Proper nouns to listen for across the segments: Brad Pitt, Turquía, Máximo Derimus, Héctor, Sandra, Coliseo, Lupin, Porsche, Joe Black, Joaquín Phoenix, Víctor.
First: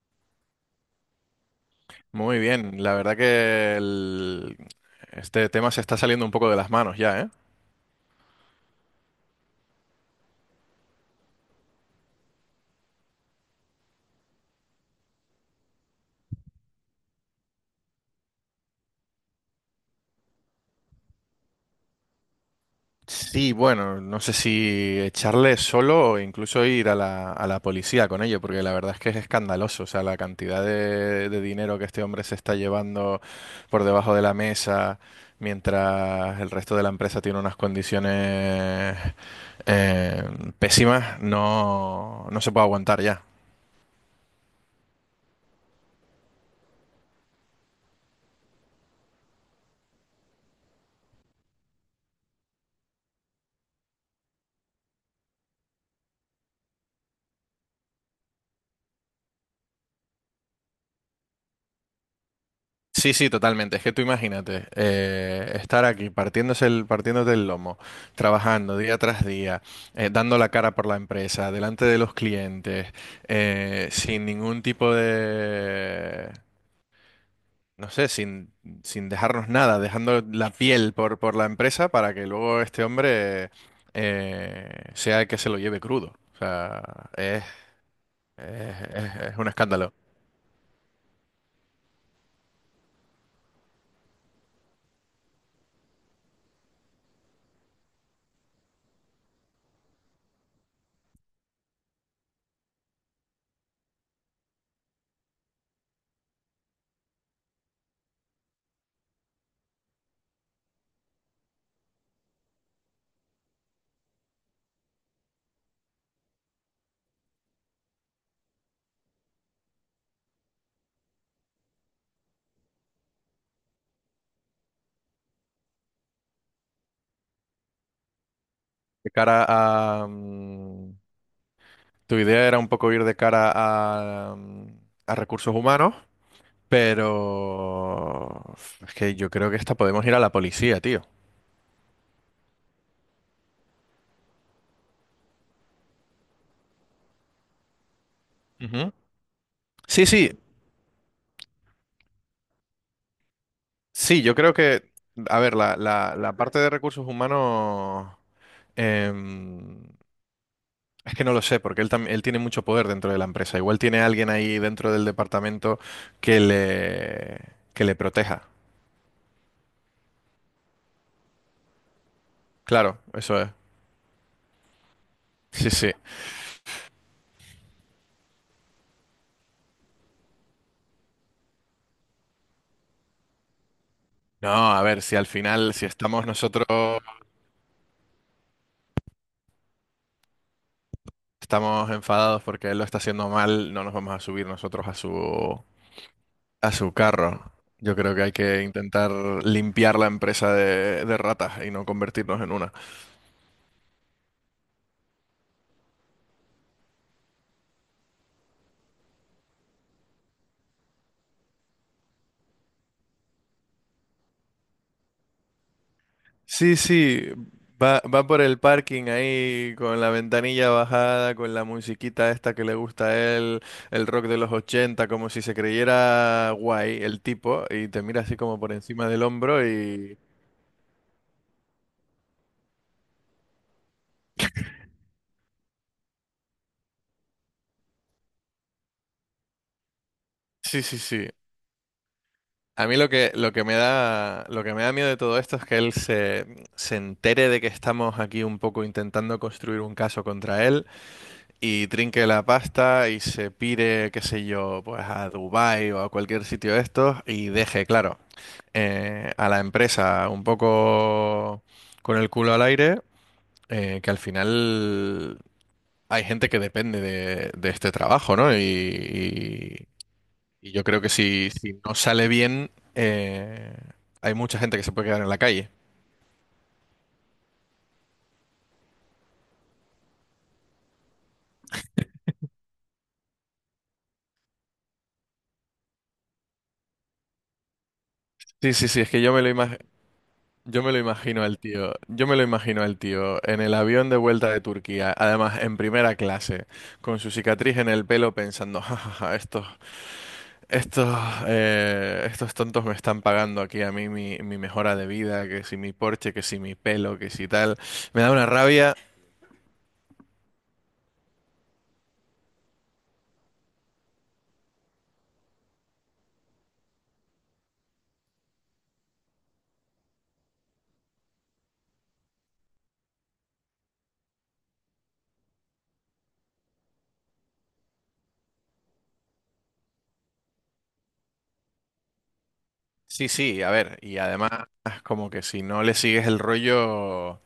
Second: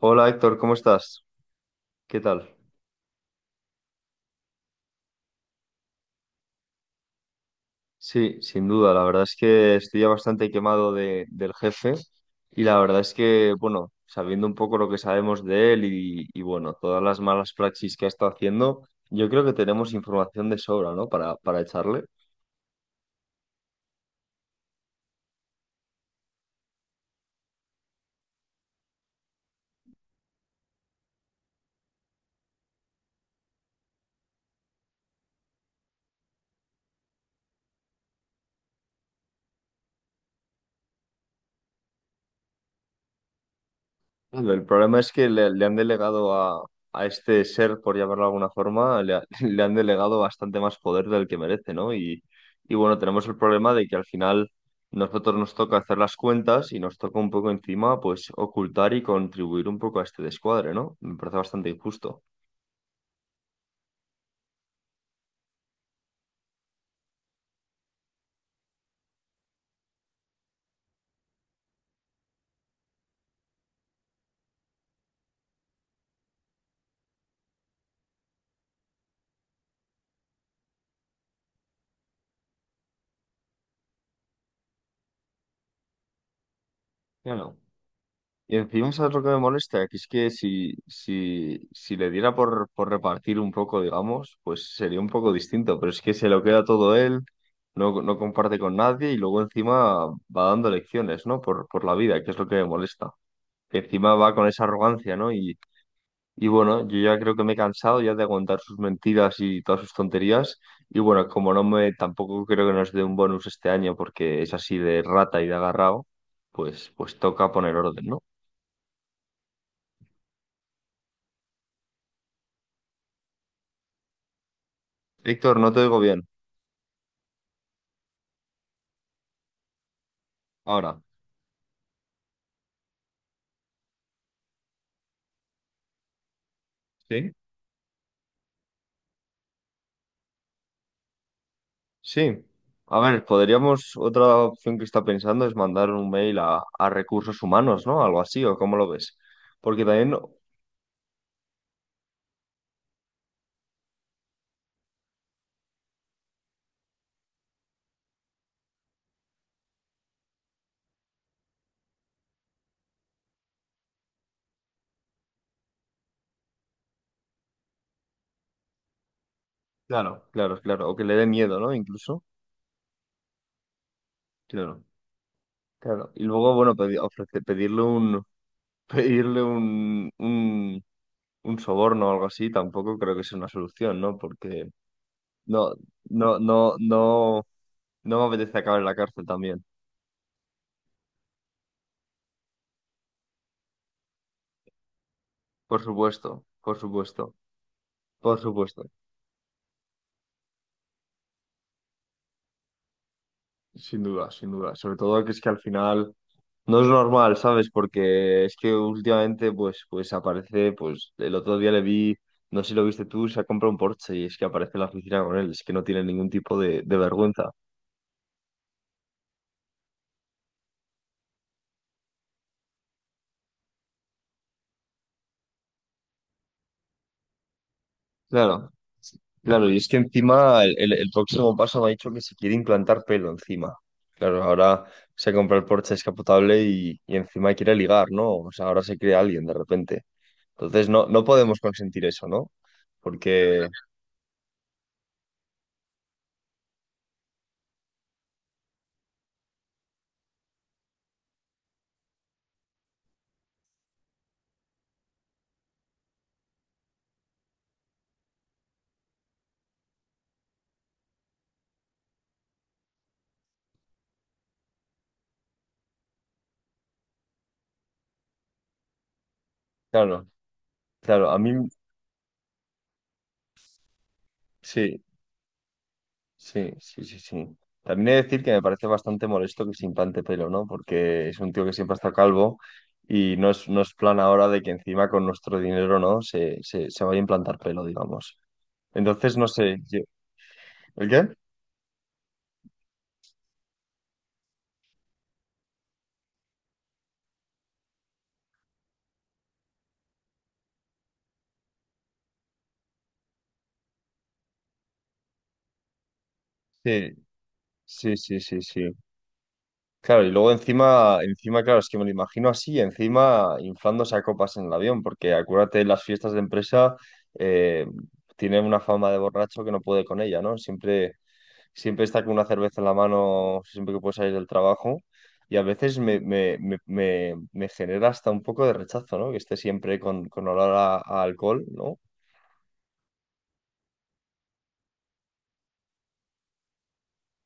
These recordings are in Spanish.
Hola Héctor, ¿cómo estás? ¿Qué Muy tal? bien, la verdad que este tema se está saliendo un poco de las manos ya, ¿eh? Sí, sin duda, la verdad es que estoy ya bastante quemado del jefe y la verdad es que, bueno, sabiendo un poco lo que sabemos de él y, bueno, todas las malas praxis que ha estado haciendo, yo creo que tenemos información de sobra, ¿no? Para echarle. Sí, bueno, no sé si echarle solo o incluso ir a la policía con ello, porque la verdad es que es escandaloso, o sea, la cantidad de dinero que este hombre se está llevando por debajo de la mesa, mientras el resto de la empresa tiene unas condiciones, eh, pésimas. No se puede aguantar ya. Claro, el problema es que le han delegado a este ser, por llamarlo de alguna forma, le han delegado bastante más poder del que merece, ¿no? Y bueno, tenemos el problema de que al final nosotros nos toca hacer las cuentas y nos toca un poco encima, pues, ocultar y contribuir un poco a este descuadre, ¿no? Me parece bastante injusto. Sí, sí, totalmente. Es que tú imagínate, estar aquí partiéndote el lomo, trabajando día tras día, dando la cara por la empresa, delante de los clientes, sin ningún tipo de, no sé, sin, sin dejarnos nada, dejando la piel por la empresa para que luego este hombre, sea el que se lo lleve crudo. O sea, es, Claro. Y encima, ¿sabes lo que me es un molesta? escándalo. Que es que si le diera por repartir un poco, digamos, pues sería un poco distinto, pero es que se lo queda todo él, no comparte con nadie y luego encima va dando lecciones, ¿no? Por la vida, que es lo que me molesta. Que encima va con esa arrogancia, ¿no? Y bueno, yo ya creo que me he cansado ya de aguantar sus mentiras y todas sus tonterías. Y bueno, como no me, tampoco creo que nos dé un bonus este año porque es así de rata y de agarrado, pues, pues toca poner orden, ¿no? Víctor, no te oigo bien. De cara a, mm, Ahora. Tu idea era un poco ir de cara a, a recursos humanos, ¿Sí? pero es que yo creo que esta podemos ir a la policía, tío. Sí. A ver, podríamos, otra opción que está pensando es mandar un mail a recursos humanos, ¿no? Algo así, ¿o cómo lo Ujú. ves? Porque Sí, también, sí, sí, yo creo que, a ver, la parte de recursos humanos, em, es que no lo sé, porque él, él tiene mucho poder dentro de la empresa. Igual tiene alguien ahí dentro del departamento que le, que le proteja. claro, claro, claro, o que le dé miedo, ¿no? Incluso, Claro, eso es. claro, Sí, sí. claro. Y luego, bueno, pedirle un, pedirle un, un, un soborno o algo así, tampoco creo que sea una solución, ¿no? No, Porque a ver, si al no, final, si estamos no, nosotros. no, no, no me apetece acabar en la cárcel también. Estamos enfadados porque él lo está haciendo mal, no nos vamos a subir nosotros Por supuesto, a por su supuesto, carro. Yo creo que hay por que supuesto. intentar limpiar la empresa de ratas y no convertirnos en una. Sin duda, sin duda. Sobre todo que es que al final no es normal, ¿sabes? Porque es que últimamente, pues, pues aparece, pues, el otro día le vi, no sé si lo viste tú, se ha comprado un Porsche y es que aparece en la oficina con él, es que no tiene ningún tipo Sí, de sí, vergüenza. Va por el parking ahí con la ventanilla bajada, con la musiquita esta que le gusta a él, el rock de los 80, como si se creyera guay el tipo, y te mira así como Claro, por encima del hombro claro, y es que y... encima el próximo paso me ha dicho que se quiere implantar pelo encima. Claro, ahora se compra el Porsche descapotable y encima quiere ligar, ¿no? O sea, ahora se cree alguien de repente. Sí, Entonces sí, no, no sí. podemos consentir eso, ¿no? A mí lo que Porque, me da, lo que me da miedo de todo esto es que él se entere de que estamos aquí un poco intentando construir un caso contra él y trinque la pasta y se pire, qué sé yo, pues a Dubái o a cualquier sitio de estos y deje, claro, a la empresa un poco con el culo al aire, que al final hay gente que depende de este trabajo, ¿no? Claro. Y yo creo que Claro, a si, mí si no sale bien, hay mucha gente que se sí, puede quedar en la calle. sí, sí, sí, sí. También he de decir que me parece bastante molesto que se implante pelo, ¿no? Porque es un tío que siempre ha estado calvo y no es, no es plan ahora de que encima con nuestro dinero, ¿no? Se vaya a implantar pelo, digamos. Sí, sí, sí, es que Entonces, no sé, yo- yo me lo ¿El qué? imagino al tío, yo me lo imagino al tío en el avión de vuelta de Turquía, además en primera clase, con su cicatriz en el pelo pensando: "Ja, ja, ja, estos, estos, estos tontos me están pagando aquí a mí mi, mi mejora de vida, que si mi Porsche, que si mi Sí, pelo, que si tal". sí, Me da sí, una sí, sí. rabia. Claro, y luego encima, encima, claro, es que me lo imagino así, encima inflándose a copas en el avión, porque acuérdate, las fiestas de empresa eh, tiene una fama de borracho que no puede con ella, ¿no? Siempre siempre estar con una cerveza en la mano siempre que puedo salir del trabajo y a veces me genera hasta un poco de rechazo, ¿no? Que esté siempre con olor a alcohol, ¿no? Sí, sí, a ver, y además como que si no le sigues el rollo...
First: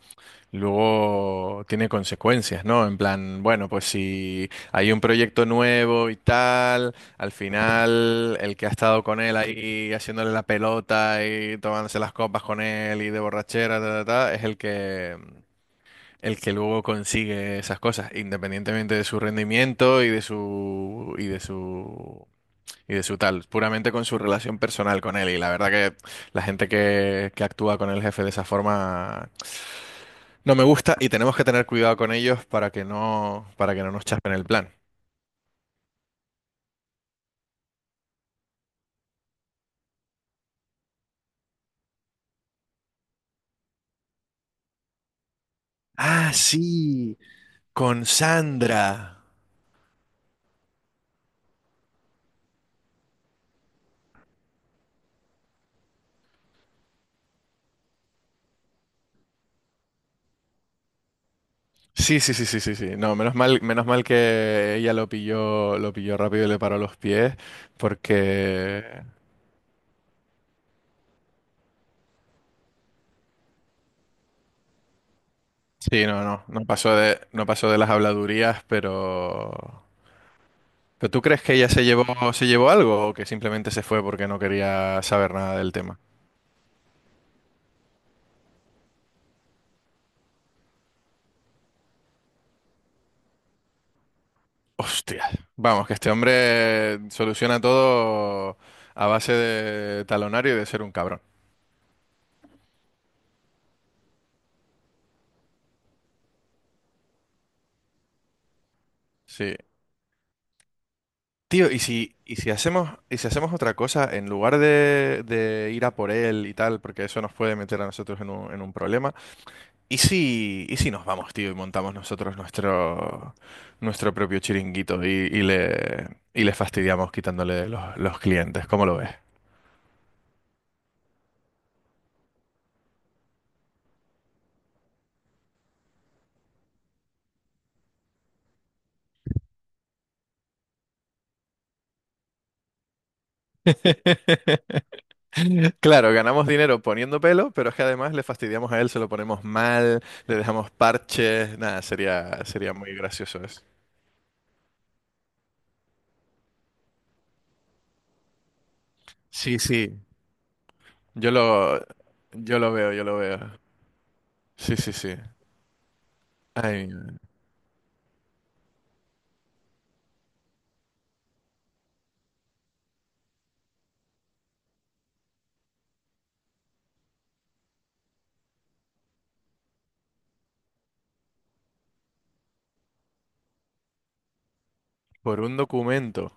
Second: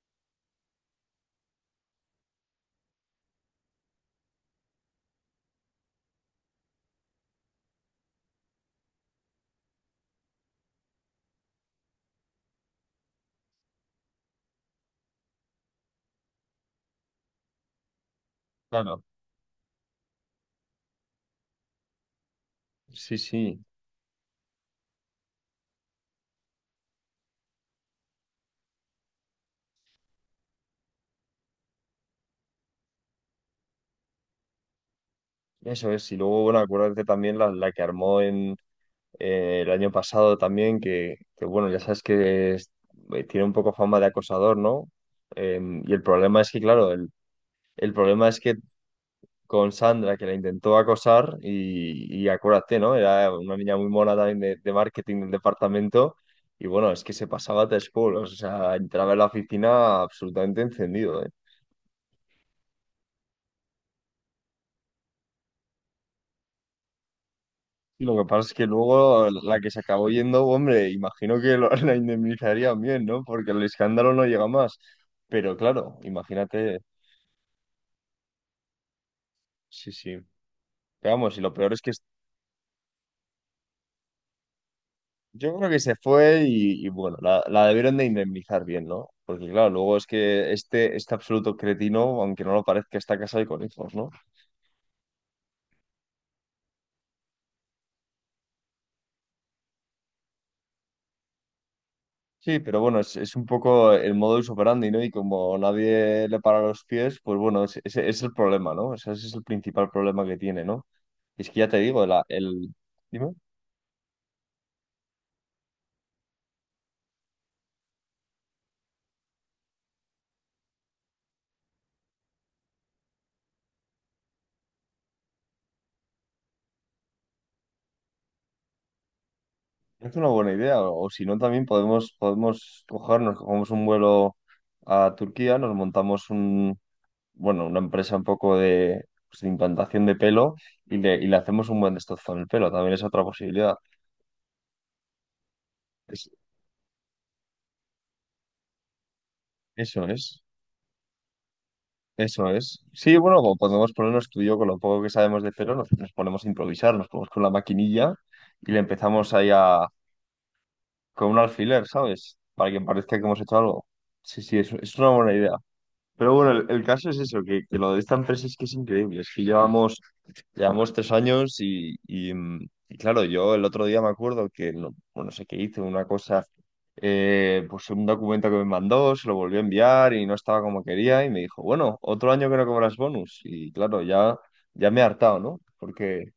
luego tiene consecuencias, ¿no? En plan, bueno, pues si hay un proyecto nuevo y tal, al final el que ha estado con él ahí haciéndole la pelota y tomándose las copas con él y de borrachera, ta, ta, ta, es el que luego consigue esas cosas, independientemente Claro. de su rendimiento y de Sí, su tal, sí, puramente con su relación personal con él. Y la verdad que la gente que actúa con el jefe de esa forma no me gusta y tenemos que tener cuidado con ellos para que no nos chapen el plan. eso es. Y luego, bueno, acuérdate también la que armó en el año pasado también, bueno, ya sabes que es- tiene un poco fama de acosador, ¿no? Y el Ah, problema es que, claro, sí, el con problema es que Sandra. con Sandra, que la intentó acosar, y acuérdate, ¿no? Era una niña muy mona también de marketing del departamento, y bueno, es que se pasaba tres pueblos, o sea, entraba en la oficina absolutamente encendido, ¿eh? Sí, sí, sí, sí, sí, sí. No, menos mal que ella lo pilló rápido y le paró los pies, Y lo que pasa es que porque luego la que se acabó yendo, hombre, imagino que la indemnizarían bien, ¿no? Porque el escándalo no llega más. Pero claro, sí, no, no, imagínate, no pasó de las habladurías, sí, sí. pero Pero ¿tú vamos, y crees lo que peor es que se llevó algo o que simplemente se fue porque no quería saber yo nada creo del que se tema? fue y bueno, la debieron de indemnizar bien, ¿no? Porque claro, luego es que este absoluto cretino, aunque no lo parezca, está casado y con hijos, ¿no? Hostia. Vamos, que este hombre soluciona todo a base de talonario y de ser un cabrón. Sí, pero bueno, es un poco el modus operandi, ¿no? Y como nadie le para los pies, pues bueno, ese ese es, el problema, ¿no? O sea, ese es el Sí. principal problema que tiene, ¿no? Es que ya Tío, te ¿y digo, si, la, el... y si Dime, hacemos otra cosa, en lugar de ir a por él y tal, porque eso nos puede meter a nosotros en en un problema, y si nos vamos, tío, y montamos nuestro propio chiringuito y, y le fastidiamos quitándole los clientes? ¿Cómo lo ves? es una buena idea, o si no, también podemos, podemos cogernos, cogemos un vuelo a Turquía, nos montamos un bueno, una empresa un poco de, pues, de implantación de pelo y le hacemos un buen destrozón en el pelo, también es otra posibilidad. Claro, Es- ganamos dinero poniendo pelo, pero es que además le fastidiamos a él, se lo ponemos mal, eso le es, dejamos parches, nada, sería, eso sería es. muy Sí, bueno, gracioso como eso. podemos ponernos tú y yo con lo poco que sabemos de pelo, nos, nos ponemos a improvisar, nos ponemos con la maquinilla y le empezamos ahí Sí, a, sí, con yo un lo, alfiler, ¿sabes? yo Para lo que veo, yo parezca lo que hemos veo. hecho algo. Sí, sí, Sí, sí, es una sí. buena idea. Pero bueno, el Ay, caso es eso, que lo de esta empresa es que es increíble, es que llevamos llevamos 3 años y, y claro, yo el otro día me acuerdo que, no, bueno, no sé qué hice una cosa, pues un documento que me mandó, se lo volvió a enviar y no estaba como quería y me dijo, bueno, otro año que no cobras bonus. Y claro, ya, ya me he hartado, por un ¿no? Porque documento.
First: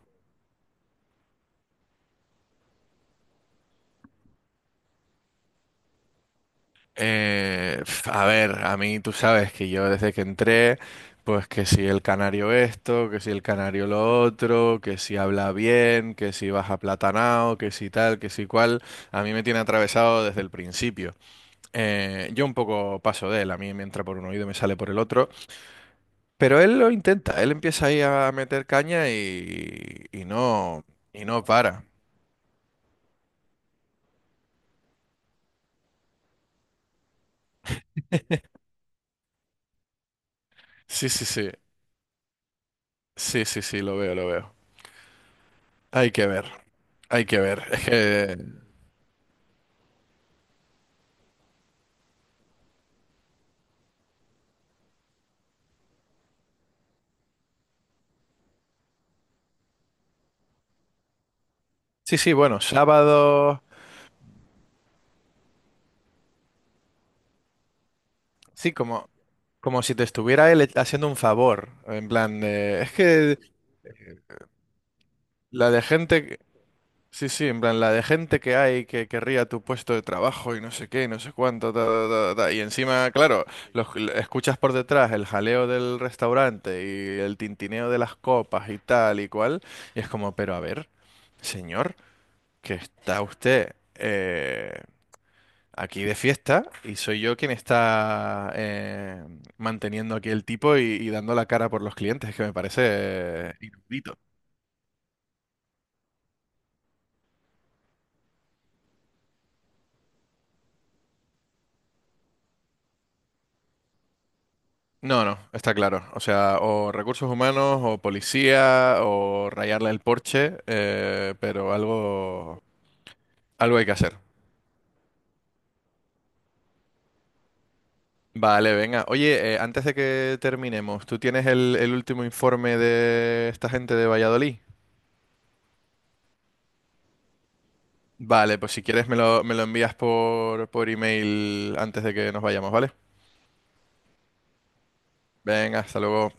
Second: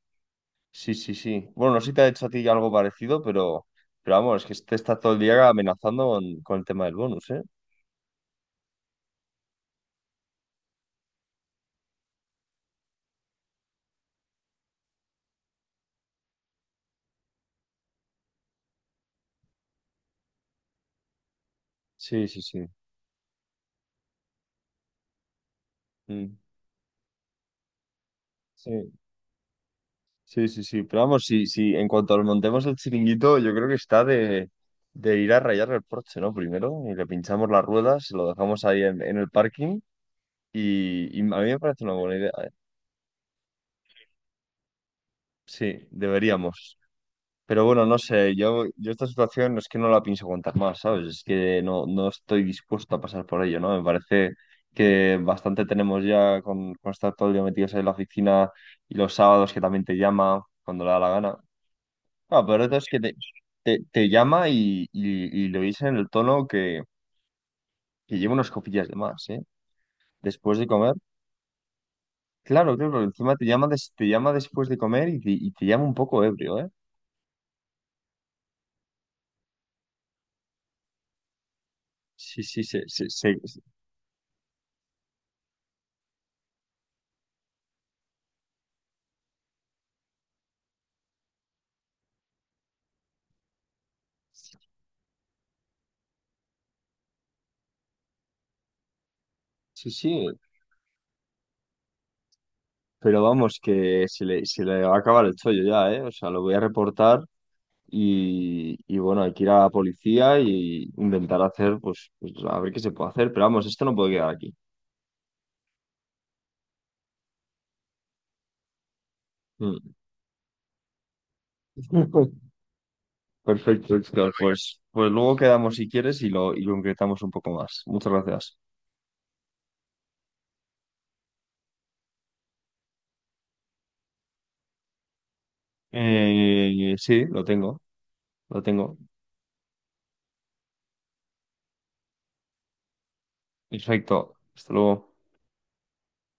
sí, sí, sí. Bueno, no sé si te ha hecho a ti algo parecido, pero vamos, es que este está todo el día amenazando con el tema del bonus, ¿eh? A ver, a mí tú sabes que yo desde que entré, pues que si el canario esto, que si el canario lo otro, que si habla bien, que si baja platanao, que si tal, que si cual, a mí me tiene atravesado desde el principio. Sí, sí, Yo un sí. poco paso de él, a mí me entra por un oído y me sale por el otro, Mm, pero él lo intenta, él empieza ahí a meter sí. caña Sí, sí, sí. Pero vamos, y no sí, sí. para. En cuanto lo montemos el chiringuito, yo creo que está de ir a rayar el Porsche, ¿no? Primero, y le pinchamos las ruedas, lo dejamos ahí en el parking. Sí, Y a sí, mí sí, me parece una buena idea, ¿eh? sí, sí, sí, lo veo, lo veo. Sí, Hay que ver, deberíamos. hay que ver. Pero Es bueno, no sé, que, yo esta situación no es que no la pienso contar más, ¿sabes? Es que no, no estoy dispuesto a pasar por ello, ¿no? Me parece que bastante tenemos ya con estar todo el día metidos ahí en la oficina y los sábados que también te llama cuando le da la gana. sí, sí, Ah, bueno, pero esto es que sábado, te llama y lo dice en el tono que lleva unas sí, copillas de como, más, ¿eh? como si te estuviera Después de él comer. haciendo un favor, en plan Claro, de, es claro, encima que te llama, te llama después de comer y te la de llama un poco gente. ebrio, ¿eh? Sí, sí, en plan, la de gente que hay que querría tu puesto de trabajo y no sé qué, y no sé cuánto, ta, ta, ta, Sí, ta. Y sí, sí, sí, encima, sí, claro, los, escuchas por detrás el jaleo del restaurante y el tintineo de las copas y tal y cual. Y es como, pero a ver, señor, que está usted aquí de fiesta y soy yo quien está, sí, manteniendo sí. aquí el tipo y dando la cara por los clientes, que me parece, Pero vamos, que inaudito. Se le va a acabar el chollo ya, ¿eh? O sea, lo voy a reportar y bueno, hay que ir a la policía y intentar hacer, pues, pues, a ver qué se puede hacer. Pero vamos, esto no puede quedar aquí. No, no, está claro. O sea, o recursos humanos, o policía, o rayarle Mm. el Porsche, pero algo, algo hay que Perfecto, hacer. Héctor. Pues, pues luego quedamos si quieres y lo concretamos un poco más. Muchas gracias. Vale, venga. Oye, antes de que terminemos, ¿tú tienes el último informe de esta gente de Valladolid? Sí, lo tengo, Vale, lo pues si tengo. quieres me lo envías por email antes de que nos vayamos, ¿vale? Perfecto. Hasta luego. Venga, hasta luego.